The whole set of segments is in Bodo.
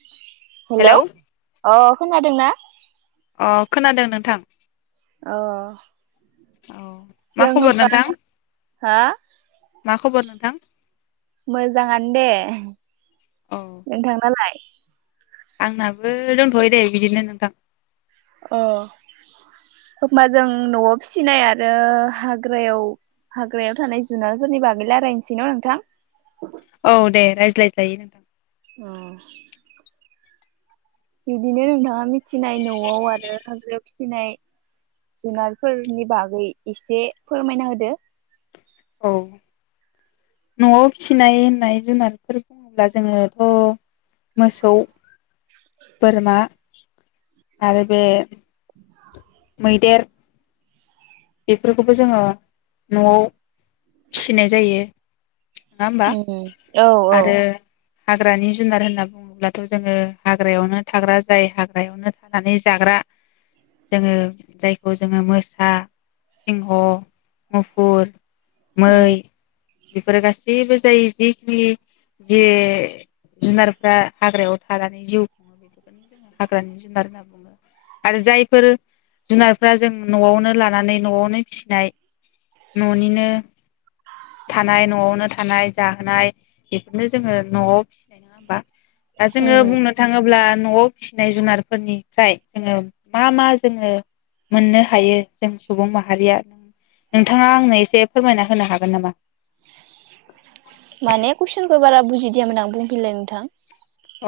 [inaudible] हेलौ अ खोनादों ना? अ खोनादों नोंथां औ औ मा जों खबर होमबा नोंथां हा मा खबर नोंथां? मोजाङानो दे औ नोंथां नालाय आंनाबो दंथ'यो दे बिदिनो नोंथां। अ ओमबा जों न'आव फिसिनाय आरो हाग्रायाव हाग्रायाव थानाय जुनारफोरनि बागै रायलायनोसै न' नोंथां औ दे रायज्लायजायो नोंथां अ बिदिनो नोंथाङा मिथिनाय न'आव आरो हाग्रायाव फिसिनाय जुनारफोरनि बागै एसे फोरमायना होदो। औ न'आव फिनाय होननाय जुनारफोर बुङोब्ला जोङोथ' मोसौ बोरमा आरो बे [inaudible] मैदेर बेफोरखौबो जोङो न'आव फिसिनाय जायो नङा होमबा ओम औ औ आरो हाग्रानि जुनार होनना बुङोब्लाथ' जोङो हाग्रायावनो थाग्रा जाय हाग्रायावनो थानानै जाग्रा जोङो जायखौ जोङो मोसा सिंह मुफुर मै उम बेफोरो गासैबो जाय जिखिनि जेरै जुनारफ्रा हाग्रायाव थानानै जिउ खुङो बेफोरखौनो जोङो हाग्रानि जुनार होनना बुङो आरो जायफोर जुनारफ्रा जों न'आवनो ला थानानै न'आवनो फिसिनाय न'निनो थानाय न'आवनो थानाय जाहोनाय बेफोरनो जोङो न'आव फिसिनाय नङा होमबा। दा जोङो उम बुंनो थाङोब्ला न'आव फिसिनाय जुनारफोरनिफ्राय जोङो मा मा जोङो मोननो हायो? जों सुबुं माहारिया नोंथाङा आंनो एसे फोरमायना होनो हागोन नामा? माने कुइसनखौ बारा बुजिदियामोन आं बुंफिनलाय नोंथां?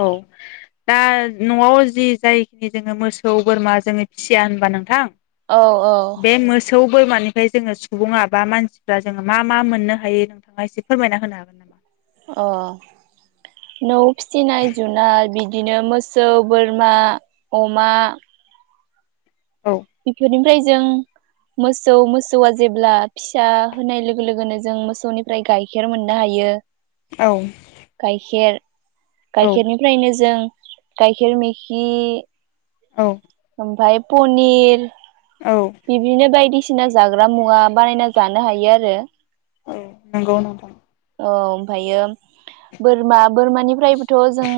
औ दा न'आव जि जायखिनि जोङो मोसौ, बोरमा जोङो फिसिया होनबा नोंथां? औ औ बे मोसौ बोरमानि ओमफ्राय जोङो सुबुङा बा मानसिफ्रा जोङो मा मा मोननो हायो नोंथाङा एसे फोरमायना होनो हागोन नामा? अ नौ फिसिनाय जुनाय बिदिनो मोसौ, बोरमा, अमा औ बेफोरनि ओमफ्राय जों मोसौ मोसौआ जेब्ला फिसा होनाय लोगो लोगोनो जों मोसौनिफ्राय गाइखेर मोननो हायो औ गायखेर औ गाइखेरनिफ्रायनो जों गाइखेर मिखि औ ओमफ्राय पनिर औ बिदिनो बायदि सिना जाग्रा मुवा बानायना जानो हायो आरो औ नंगौ नोंथां। औ ओमफायो बोरमा बोरमानिफ्रायबोथ' जों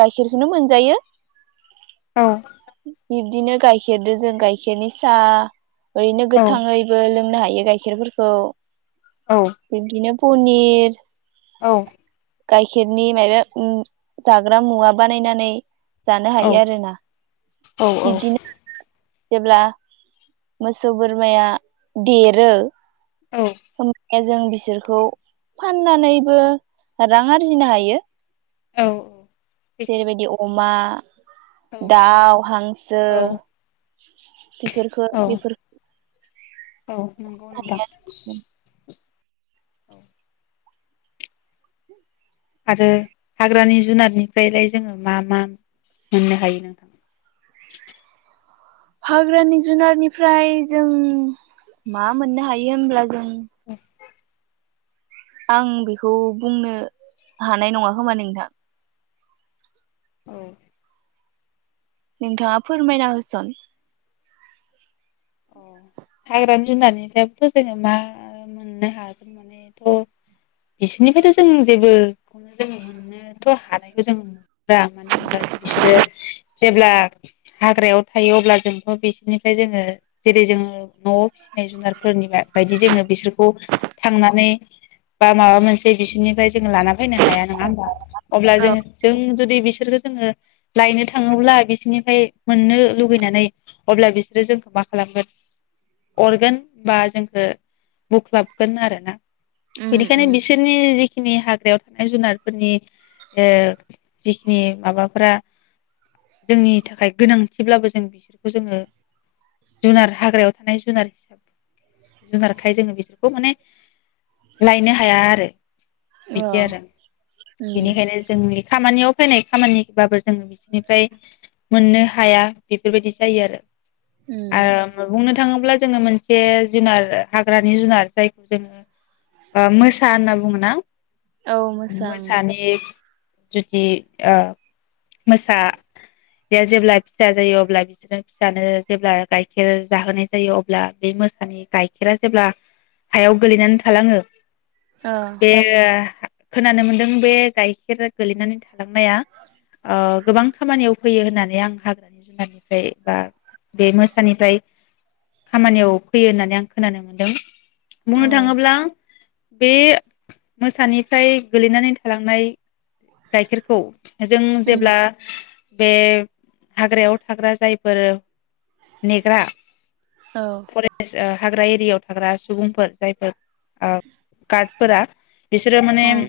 गाइखेरखौनो मोनजायोॅ। औ बिबदिनो गायखेरदो जों गाइखेरनि साहा ओरैनो औ गोथाङैबो लोंनो हायो बे गाइखेरफोरखौ औ बिदिनो पनिर औ गाइखेरनि माइबा उम जाग्रा मुवा बानायनानै जानो औ हायो आरोना औ औ बिबदिनो जेब्ला मोसौ बोरमाया देरो [unintelligible] जों बिसोरखौ फाननानैबो रां आरजिनो हायो। औ औ जेरै बायदि अ अमा दाउ हांसो औ बेफोरखौ बेफोर औ नंगौ नोंथां। औ आरो हाग्रानि जुनारनिफ्रायलाय जोङो मा मा मोननो हायो नोंथां? हाग्रानि जुनारनिफ्राय जों मा मोननो हायो होमब्ला जों जों आं बेखौ बुंनो हानाय नङा खोमा नोंथां । औ नोंथाङा फोरमायना होसन । अ हाग्रानि जुनारनिफ्रायथ' जोङो मा मोननो हागोन मानेथ' बिसोरनिफ्रायथ' जों जेबोखौनो जो मोननोथ' हानायखौ जों नुनो मानो होनब्ला बिसोरो जेब्ला हाग्रायाव थायो अब्ला जोंथ' बिसोरनिफ्राय जोङो जेरै जोङो न'आव फिसिनाय जुनारफोरनि बायदि जोङो बिसोरखौ थांनानै बा माबा मोनसे बिसोरनिफ्राय जोङो लाना फैनो हाया नङा होमबा । अब्ला जों जों जुदि बिसोरखौ जोङो लायनो थाङोब्ला बिसोरनिफ्राय मोननो लुगैनानै अब्ला बिसोरो जोंखौ मा खालामगोन अरगोन बा जोंखौ बुख्लाबगोन आरोना। उम बेनिखानि उम बिसनि जिखिनि हाग्रायाव थानाय जुनारफोरनि ओ जिखिनि माबाफोरा जोंनि थाखाय गोनांथिब्लाबो जों बिसोरखौ जोङो जुनार हाग्रायाव थानाय जुनार हिसाब जुनारखाय जोङो बिसोरखौ माने लायनो हाया आरो। औ बिदि आरो उम बेनिखायनो जोंनि खामानियाव फैनाय खामानिबाबो जोङो बिसोरनिफ्राय मोननो हाया बेफोरबायदि जायो आरो। उम आ बुंनो थां थाङोब्ला जोङो मोनसे जुनार हाग्रानि जुनार जायखौ जोङो मोसा होनना बुङो ना। औ मोसा उम मोसानि जुदि अ मोसा बे जेब्ला फिसा जायो अब्ला बिदिनो फिसानो जेब्ला गाइखेर जाहोनाय जायो अब्ला बे मोसानि गाइखेरा जेब्ला हायाव गोलैनानै थालाङो। औ बे खोनानो मोनदों बे गाय गायखेरा गोलैनानै थालांनाया अ गोबां खामानियाव फैयो होननानै आं हाग्रानि जुनारनिफ्राय बा बे मोसानिफ्राय खामानियाव फैयो होननानै आं खोनानो मोनदों। बुंनो औ थाङोब्ला बे मोसानिफ्राय गोलैनानै थालांनाय गाइखेरखौ जों उम जेब्ला बे हाग्रायाव थाग्रा जायफोर नेग्रा औ फरेस ओ थाग्रा एरियाायाव थाग्रा सुबुंफोर जायफोर औ [unintelligible] फोरा बिसोरो माने उम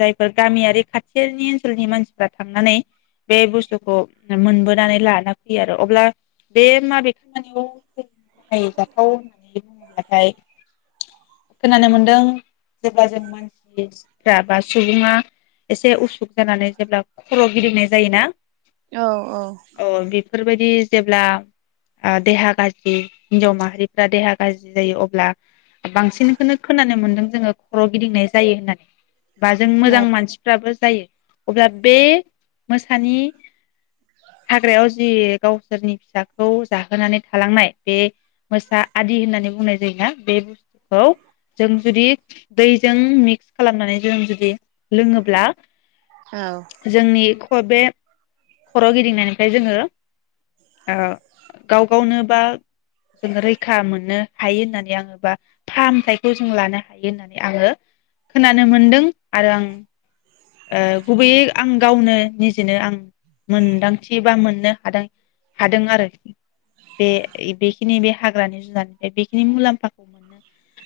जाय गामियारि खाथिनि ओनसोलनि मानसिफ्रा थांनानै बे बुस बथुखौ मोनबोनानै लाना फैयो आरो अब्ला बे माबे खामानियाव जों बाहायजाथाव होननानै बुङोब्लाथाय खोनानो मोनदों जेब्ला जों मानसिफ्रा बा सुबुङा एसे उसुख जानानै जेब्ला खर' गिदिंनाय जायोना औ औ अ बेफोरबायदि जेब्ला आ देहा गाज्रि हिन्जाव माहारिफ्रा देहा गाज्रि जायो अब्ला बांसिनखौनो खोनानो मोन्दों जोङो खर' गिदिंनाय जायो होननानै। बा जों औ मोजां मानसिफ्राबो। जायो अब्ला बे मोसानि हाग्रायाव जि गावसोरनि फिसाखौ जाहोनानै थालांनाय बे मोसा आदि होननानै बुंनाय जायोना बे बुस्थुखौ जों जुदि दैजों मिक्स खालामनानै जों जुदि लोङोब्ला। जोंनि ख बे खर' गिदिंनायनिफ्राय जोङो ओ गाव गावनो बा जों रैखा मोननो हायो होननानै आङो बा फाहामथायखौ जों लानो हायो होननानै आङो खोनानो मोनदों आरो आं। ओ गुबैयै आं गावनो निजेनो आं मोनदांथि बा मोननो हादों हादों आरो कि बे बेखिनि बे हाग्रानि जुुनारनिफ्राय बेखिनि मुलाम्फाखौ मोननो।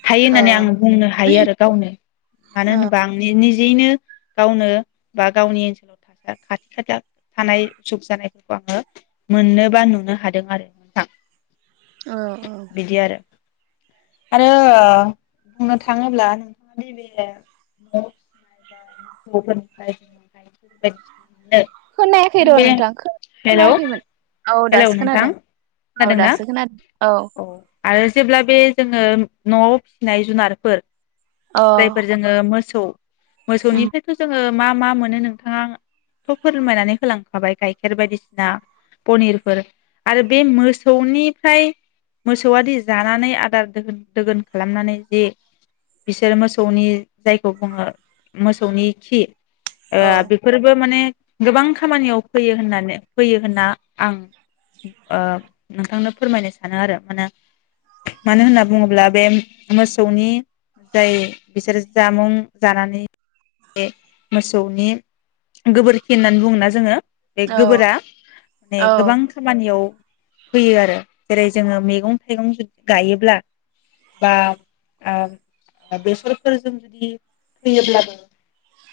हायो औ होननानै आं बुंनो हायो आरो गावनो मानो होनोबा आंनि निजे बिदिनो गावनो बा गावनि ओनसोलाव खाथि खाला थानाय सुख जानायफोरखौ आङो मोननो बा नुनो हादों आरो नोंथां। औ औ बिदि आरो आरो अ बुंनो थाङोब्ला नोंथाङा नैबे न'आव फिसिनाय बा [unintelligible] खोनायाखै जों र' बे नोंथां खो हेलौ खोनायाखैमोन औ हेलौ दासो नोंथां खोनादों औ खोनादोंना दासो खोनादों। औ आरो जेब्ला बे जोङो न'आव फिसिनाय जुनारफोर औ जायफोर जोङो मोसौ उम मोसौनिफ्रायथ' जोङो मा मा मोनो नोंथाङाथ' फोरमायनानै होलांखाबाय गाइखेर बायदिसिना पनिरफोर आरो बे मोसौनिफ्राय। मोसौआदि जानानै आदार दोहोन दोगोन खालामनानै जि बिसोर मोसौनि जायखौ बुङो मोसौनि खि अ औ बेफोरबो माने गोबां खामानियाव फैयो होननानै फैयो होनना आं अ नोंथांनो फोरमायनो सा सानो आरो माने मानो होनना बुङोब्ला बे मोसौनि जाय बिसोरो जामुं जानानै मोसौनि गोबोरखि होननानै बुङोना जोङो। बे औ गोबोरा माने औ गोबां खामानियाव फैयो आरो। जेरै जोङो मैगं थाइगं जुदि गायोब्ला बा अ बेसरफोरजों जुदि फैयोब्लाबो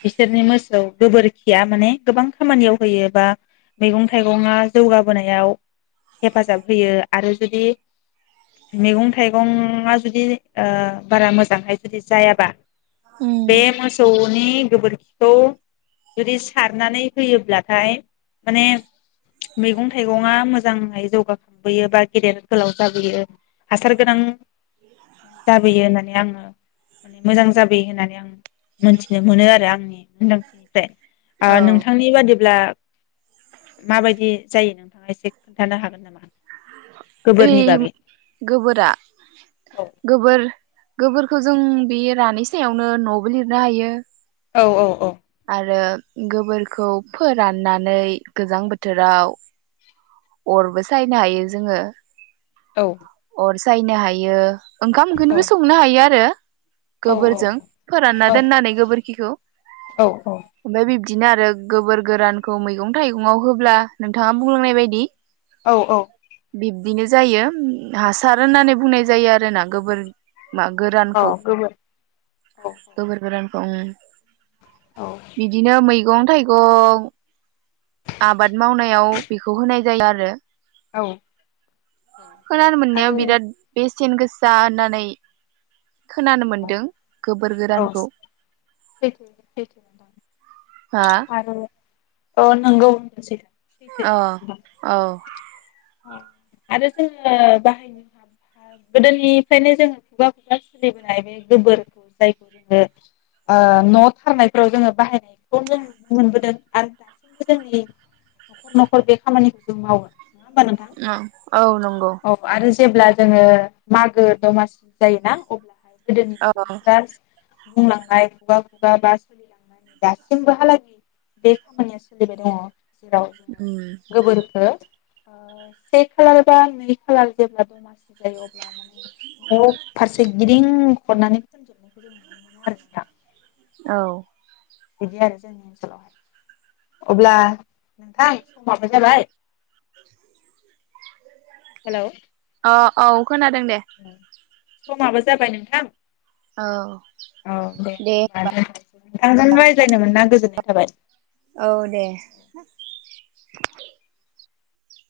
बिसोरनि मोसौ गोबोरखिया माने गोबां खामानियाव होयो बा मैगं थाइगंङा जौगाबोनायाव हेफाजाब होयो। आरो जुदि मैगं थाइगंङा जुदि अ बारा मोजांहाय जुदि जायाबा उम बे मोसौ नि गोबोरखिखौ जुदि सारनानै होयोब्लाथाय माने मैगं थाइगंङा मोजाङै जौगाखांबोयो बा गेदेर गोलाव जाबोयो हासार गोनां जाबोयो होननानै आङो माने मोजां जाबोयो होननानै आं मोनथिनो मोनो आरो आंनि मोनदांथिनिफ्राय अ औ नोंथांनि बादिब्ला माबायदि जायो नोंथाङा एसे खोन्थानो हागोन नामा? ओइ गोबोरनि बागै गोबोरा औ गोबोर गोबोरखौ जों बेयो रानै सायावनो न'बो लिरनो हायो। औ औ औ आरो गोबोरखौ फोराननानै गोजां बोथोराव अरबो सायनो हायो जोङो। औ अर सायनो हायो। ओंखाम औ ओंख्रिनिबो संनो हायो आरो । औ गोबोरजों फोरानना औ दोननानै गोबोरखिखौ औ ओमफाय बि बिदिनो आरो गोबोर गोरानखौ मैगं थाइग'ङाव होब्ला नोंथाङा बुंलोंनाय बायदि औ औ बिनो जायो हासार होननानै बुंनाय जायो आरोना गोबोर मा औ गोरानखौ गोबोर गोबोर गोरान दं थायगं आबाद मावनायाव बेखौ होनाय जायो आरो औ खोनोनो मोननायाव आरो बिराद बे [unintelligible] गोसा होननानै खोनानो मोन्दों गोबोर औ गोरानखौ सैथो सैथो हा आरो औ नोंगौ औ औ आरो जोङो बाहायनो गोदोनिफ्रायनो जोङो खुगा खुगा सोलिबोनाय बे गोबोरखौ जायखौ जोङो ओ न' थारनायफ्राव जोङो बाहायनायखौनो नुनो मोनबोदों आरो दासिमबो जोंनि न'खर न'खर बे खामानिखौ जों मावो। नङा होमबा नोंथां औ नंगौ। औ आरो जेब्ला जोङो मागो दमासि जायोना अब्लाहाय गोदोनि औ सुबुंफोरा बुंलांनाय खुगा खुगा बा सोलिलांनायनि दासिमबो हालागै बे खामानिया सोलिबाय दङ जेराव जोङो उम गोबोरखो से खालार बा नै खालार जेब्ला दमासि जायो अब्ला माने न' फारसे गिदिं खननानै दोनजोबनायखौ जों नुनो मोनो आरो ना । औ बिदि आरो जोंनि ओनसोलावहाय अब्ला नोंथां समाबो जाबाय हेल' अ औ खोनादों दे समाबो जाबाय नोंथां औ औ दे होनबा नोंथांजों रायज्लायनो मोनना गोजोन नाय थाबाय औ दे [inaudible]